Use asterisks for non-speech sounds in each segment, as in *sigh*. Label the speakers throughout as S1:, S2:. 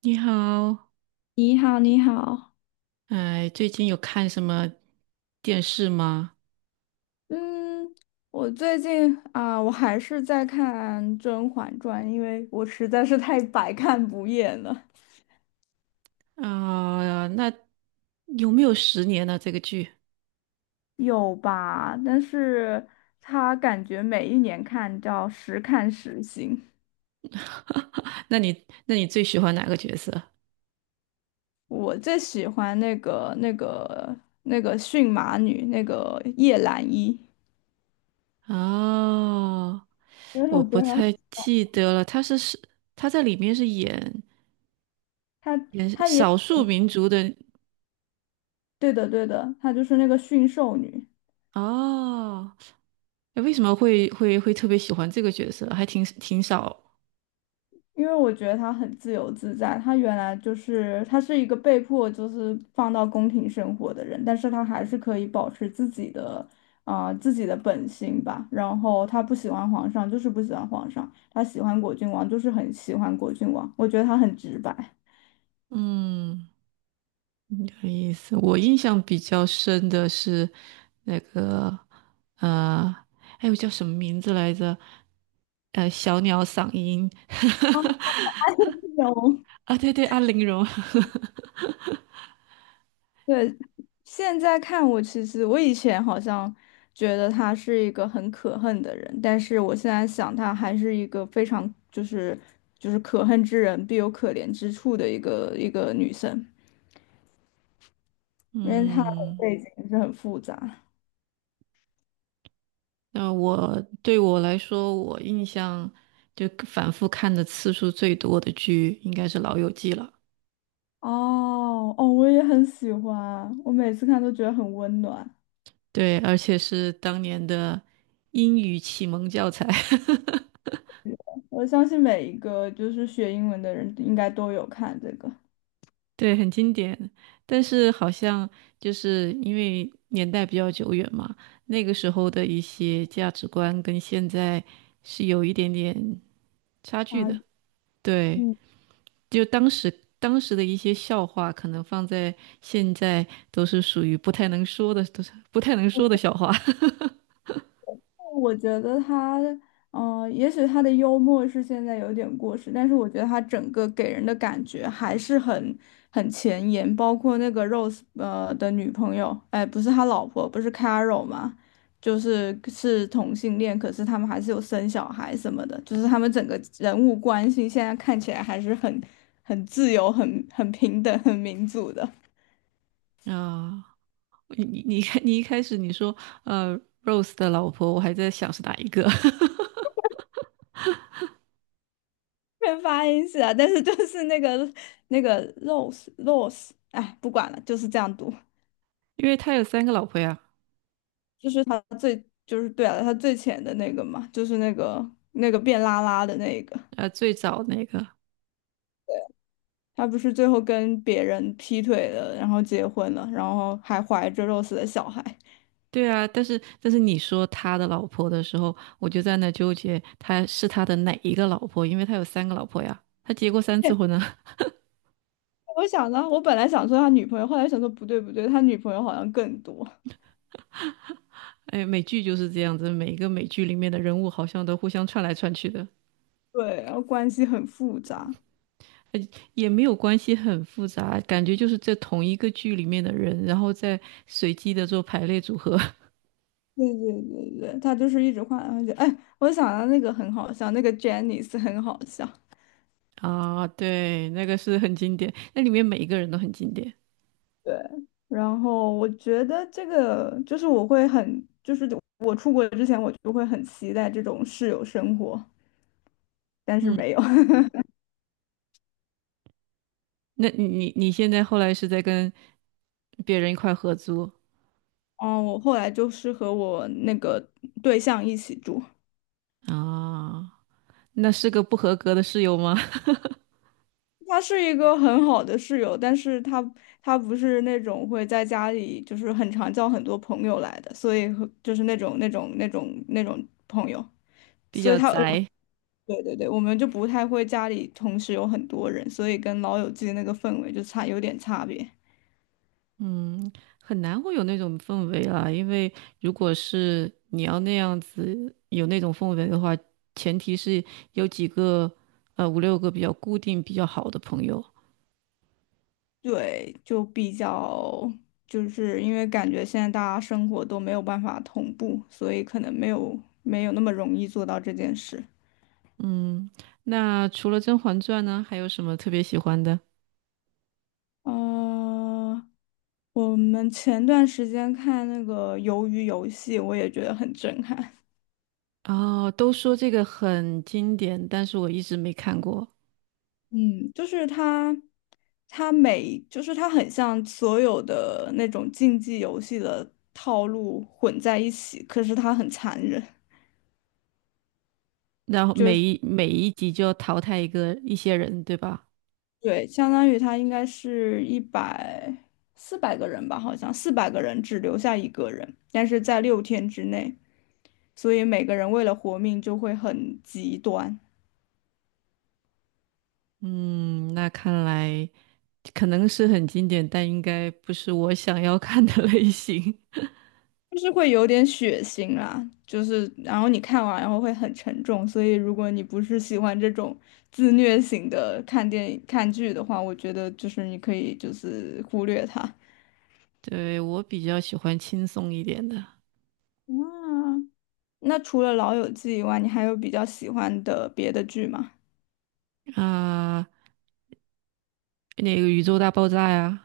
S1: 你好，
S2: 你好，你好。
S1: 哎，最近有看什么电视吗？
S2: 嗯，我最近啊，我还是在看《甄嬛传》，因为我实在是太百看不厌了。
S1: 啊、那有没有10年呢？这个剧？
S2: 有吧？但是它感觉每一年看叫时看时新。
S1: *laughs* 那你最喜欢哪个角色？
S2: 我最喜欢那个驯马女，那个叶澜依。
S1: 哦，
S2: 因为我
S1: 我
S2: 觉
S1: 不
S2: 得
S1: 太记得了，他是他在里面是演
S2: 她她
S1: 演
S2: 她也
S1: 少数民族的。
S2: 对的对的，她就是那个驯兽女。
S1: 哦，哎为什么会特别喜欢这个角色？还挺少，
S2: 因为我觉得他很自由自在，他原来就是他是一个被迫就是放到宫廷生活的人，但是他还是可以保持自己的本心吧。然后他不喜欢皇上，就是不喜欢皇上；他喜欢果郡王，就是很喜欢果郡王。我觉得他很直白。
S1: 嗯。嗯，有意思。我印象比较深的是那个，呃，哎，我叫什么名字来着？小鸟嗓音 *laughs*
S2: *laughs* 有
S1: 啊，对对，安陵容。
S2: 对，现在看我，其实我以前好像觉得她是一个很可恨的人，但是我现在想，她还是一个非常就是可恨之人必有可怜之处的一个女生，
S1: *laughs*
S2: 因为她的
S1: 嗯，
S2: 背景是很复杂。
S1: 那，对我来说，我印象就反复看的次数最多的剧应该是《老友记》了。
S2: 哦哦，我也很喜欢，我每次看都觉得很温暖。
S1: 对，而且是当年的英语启蒙教材。*laughs*
S2: 我相信每一个就是学英文的人应该都有看这个。
S1: 对，很经典，但是好像就是因为年代比较久远嘛，那个时候的一些价值观跟现在是有一点点差距
S2: 啊，
S1: 的。对，
S2: 嗯，
S1: 就当时的一些笑话，可能放在现在都是属于不太能说的，都是不太能说的笑话。
S2: 我觉得他，嗯，也许他的幽默是现在有点过时，但是我觉得他整个给人的感觉还是很前沿，包括那个 Rose 的女朋友。哎，不是他老婆，不是 Carol 嘛，就是是同性恋，可是他们还是有生小孩什么的，就是他们整个人物关系现在看起来还是很自由、很平等、很民主的。
S1: *laughs* 啊。你看，你一开始你说呃，Rose 的老婆，我还在想是哪一个，
S2: 没发音是啊，但是就是那个 Rose，哎，不管了，就是这样读。
S1: *laughs* 因为他有三个老婆呀。
S2: 就是他最就是对啊，他最浅的那个嘛，就是那个变拉拉的那个，
S1: 最早那个。
S2: 他不是最后跟别人劈腿了，然后结婚了，然后还怀着 Rose 的小孩。
S1: 对啊，但是你说他的老婆的时候，我就在那纠结，他是他的哪一个老婆？因为他有三个老婆呀，他结过三次婚
S2: *laughs*
S1: 呢。*laughs*
S2: 我想呢，我本来想说他女朋友，后来想说不对不对，他女朋友好像更多。
S1: 哎，美剧就是这样子，每一个美剧里面的人物好像都互相串来串去的，
S2: 对，然后关系很复杂。
S1: 也没有关系很复杂，感觉就是在同一个剧里面的人，然后再随机的做排列组合。
S2: 对对对对，他就是一直换来换去。哎，我想到那个很好笑，那个 Janice 很好笑。
S1: *laughs* 啊。对，那个是很经典，那里面每一个人都很经典。
S2: 对，然后我觉得这个就是我会很，就是我出国之前我就会很期待这种室友生活，但是
S1: 嗯，
S2: 没有。*laughs*
S1: 那你现在后来是在跟别人一块合租
S2: 嗯，我后来就是和我那个对象一起住。
S1: 啊？那是个不合格的室友吗？*laughs*
S2: 他是一个很好的室友，但是他不是那种会在家里就是很常叫很多朋友来的，所以和就是那种朋友，
S1: 比
S2: 所以
S1: 较
S2: 他我
S1: 宅，
S2: 对对对，我们就不太会家里同时有很多人，所以跟老友记的那个氛围就差有点差别。
S1: 嗯，很难会有那种氛围啊。因为如果是你要那样子有那种氛围的话，前提是有五六个比较固定、比较好的朋友。
S2: 对，就比较就是因为感觉现在大家生活都没有办法同步，所以可能没有那么容易做到这件事。
S1: 嗯，那除了《甄嬛传》呢，还有什么特别喜欢的？
S2: 呃，我们前段时间看那个《鱿鱼游戏》，我也觉得很震撼。
S1: 哦，都说这个很经典，但是我一直没看过。
S2: 嗯，就是它，就是它很像所有的那种竞技游戏的套路混在一起，可是它很残忍。
S1: 然后每一集就要淘汰一些人，对吧？
S2: 对，相当于它应该是四百个人吧，好像四百个人只留下一个人，但是在6天之内，所以每个人为了活命就会很极端。
S1: 嗯，那看来可能是很经典，但应该不是我想要看的类型。*laughs*
S2: 就是会有点血腥啦，就是然后你看完然后会很沉重，所以如果你不是喜欢这种自虐型的看电影看剧的话，我觉得就是你可以就是忽略它。
S1: 对，我比较喜欢轻松一点的
S2: 啊，那除了《老友记》以外，你还有比较喜欢的别的剧吗？
S1: 啊，那个《宇宙大爆炸》呀，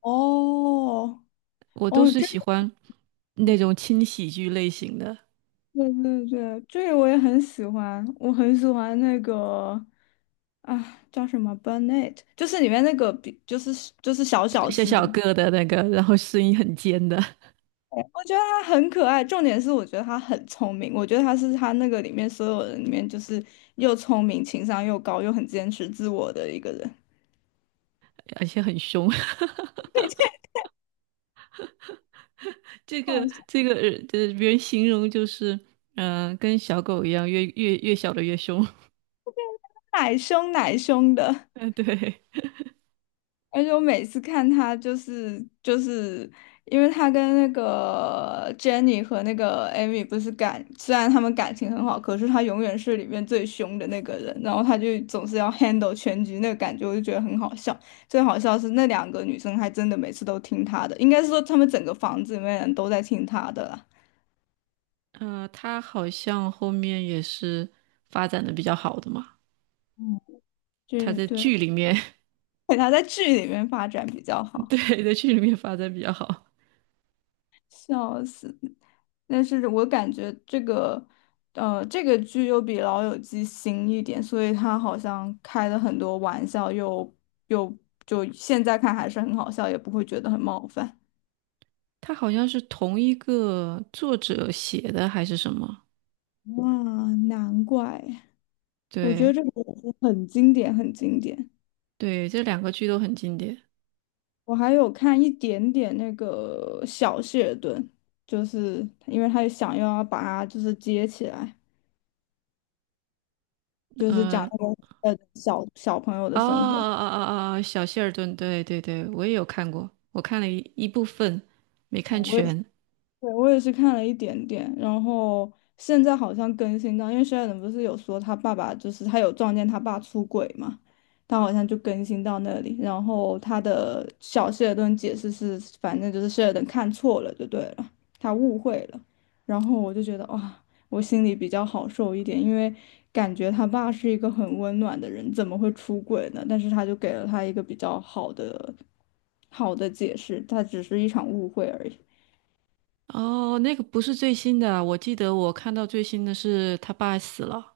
S2: 哦，
S1: 我都
S2: 哦，
S1: 是
S2: 这
S1: 喜
S2: 个
S1: 欢那种轻喜剧类型的，
S2: 对对对，这个我也很喜欢，我很喜欢那个啊，叫什么 Burnet，就是里面那个比，就是小小
S1: 小
S2: 只的。
S1: 小个的那个，然后声音很尖的，
S2: 我觉得他很可爱，重点是我觉得他很聪明，我觉得他是他那个里面所有人里面就是又聪明、情商又高、又很坚持自我的一个人。
S1: 而且很凶。*laughs*
S2: 哦，是
S1: 就是别人形容就是，嗯、跟小狗一样，越小的越凶。
S2: 奶凶奶凶的，
S1: *laughs* 嗯，对。
S2: 而且我每次看他就是因为他跟那个 Jenny 和那个 Amy 不是感，虽然他们感情很好，可是他永远是里面最凶的那个人，然后他就总是要 handle 全局，那个感觉我就觉得很好笑。最好笑是那两个女生还真的每次都听他的，应该是说他们整个房子里面人都在听他的啦。
S1: 他好像后面也是发展的比较好的嘛。
S2: 嗯，
S1: 他
S2: 对
S1: 在
S2: 对，
S1: 剧里面，
S2: *laughs* 给他在剧里面发展比较
S1: *laughs*
S2: 好。
S1: 对，在剧里面发展比较好。
S2: 笑死！但是我感觉这个，呃，这个剧又比《老友记》新一点，所以他好像开了很多玩笑又，又就现在看还是很好笑，也不会觉得很冒犯。
S1: 他好像是同一个作者写的还是什么？
S2: 哇，难怪！我觉得
S1: 对
S2: 这个很经典，很经典。
S1: 对，这两个剧都很经典。
S2: 我还有看一点点那个小谢尔顿，就是因为他想要把它就是接起来，就是讲
S1: 呃，
S2: 那个呃小小朋友的
S1: 哦哦
S2: 生活。
S1: 哦哦哦，小谢尔顿，对对对，我也有看过，我看了一部分，没看
S2: 我对，
S1: 全。
S2: 我也是看了一点点，然后现在好像更新到，因为 s 尔 e 不是有说他爸爸就是他有撞见他爸出轨嘛，他好像就更新到那里，然后他的小谢尔顿解释是，反正就是 s 尔 e 看错了就对了，他误会了，然后我就觉得哇，我心里比较好受一点，因为感觉他爸是一个很温暖的人，怎么会出轨呢？但是他就给了他一个比较好的好的解释，他只是一场误会而已。
S1: 哦，那个不是最新的啊，我记得我看到最新的是他爸死了。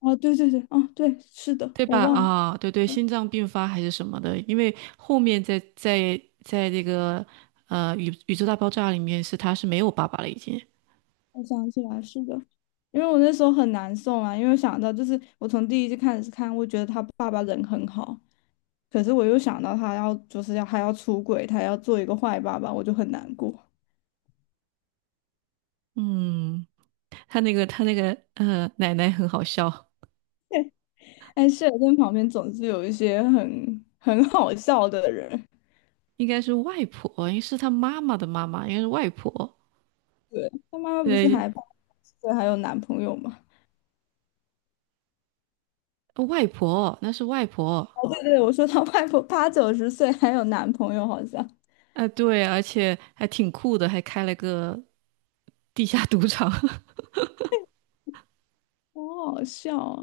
S2: 哦，对对对，哦，对，是的，
S1: 对
S2: 我
S1: 吧？
S2: 忘了，
S1: 啊，对对，心脏病发还是什么的，因为后面在这个宇宙大爆炸里面是他是没有爸爸了已经，
S2: 我想起来，是的，因为我那时候很难受啊，因为想到就是我从第一季开始看，我觉得他爸爸人很好，可是我又想到他要就是要还要出轨，他要做一个坏爸爸，我就很难过。
S1: 嗯，他那个他那个呃奶奶很好笑，
S2: 哎，谢尔顿旁边总是有一些很好笑的人。
S1: 应该是外婆，应该是他妈妈的妈妈，应该是外婆，
S2: 对，他妈妈不是
S1: 对，
S2: 还80岁还有男朋友吗？
S1: 哦外婆那是外婆，
S2: 哦，对对，我说他外婆八九十岁还有男朋友，好像，
S1: 啊、对，而且还挺酷的，还开了个地下赌场。
S2: 好好笑啊。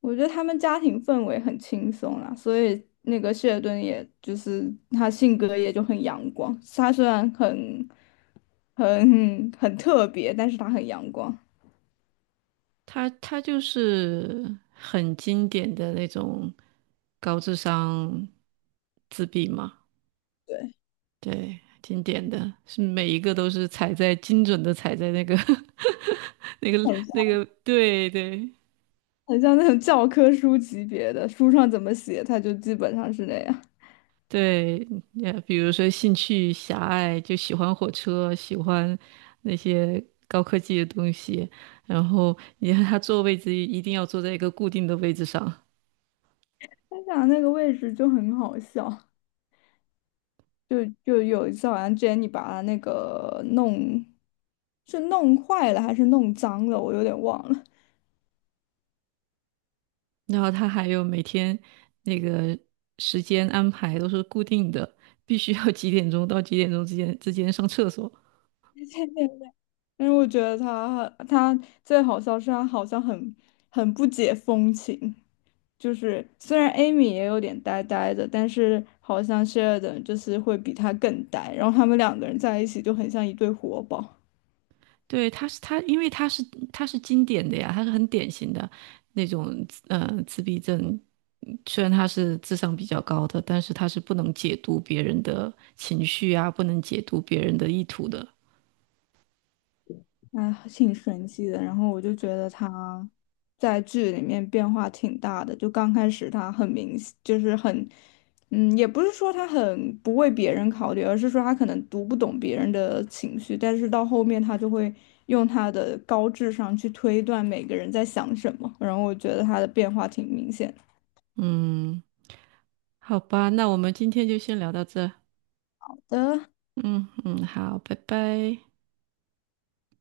S2: 我觉得他们家庭氛围很轻松啦，所以那个谢尔顿也就是他性格也就很阳光。他虽然很很特别，但是他很阳光，
S1: 他就是很经典的那种高智商自闭嘛，
S2: 对，
S1: 对，经典的是每一个都是踩在精准的踩在那个 *laughs* 那个
S2: 很
S1: 那
S2: 像
S1: 个，对对
S2: 很像那种教科书级别的，书上怎么写他就基本上是那样。
S1: 对，也比如说兴趣狭隘，就喜欢火车，喜欢那些高科技的东西，然后你看他坐位置一定要坐在一个固定的位置上，
S2: 他俩那个位置就很好笑，就有一次好像 Jenny 把他那个弄是弄坏了还是弄脏了，我有点忘了。
S1: 然后他还有每天那个时间安排都是固定的，必须要几点钟到几点钟之间上厕所。
S2: *laughs* 因为我觉得他最好笑是他好像很不解风情，就是虽然 Amy 也有点呆呆的，但是好像 s h e l d 就是会比他更呆，然后他们两个人在一起就很像一对活宝。
S1: 对，他是，因为他是经典的呀，他是很典型的那种自闭症。虽然他是智商比较高的，但是他是不能解读别人的情绪啊，不能解读别人的意图的。
S2: 哎，挺神奇的。然后我就觉得他在剧里面变化挺大的，就刚开始他很明显，就是很，嗯，也不是说他很不为别人考虑，而是说他可能读不懂别人的情绪，但是到后面他就会用他的高智商去推断每个人在想什么。然后我觉得他的变化挺明显
S1: 嗯，好吧，那我们今天就先聊到这。
S2: 的。
S1: 嗯嗯，好，拜拜。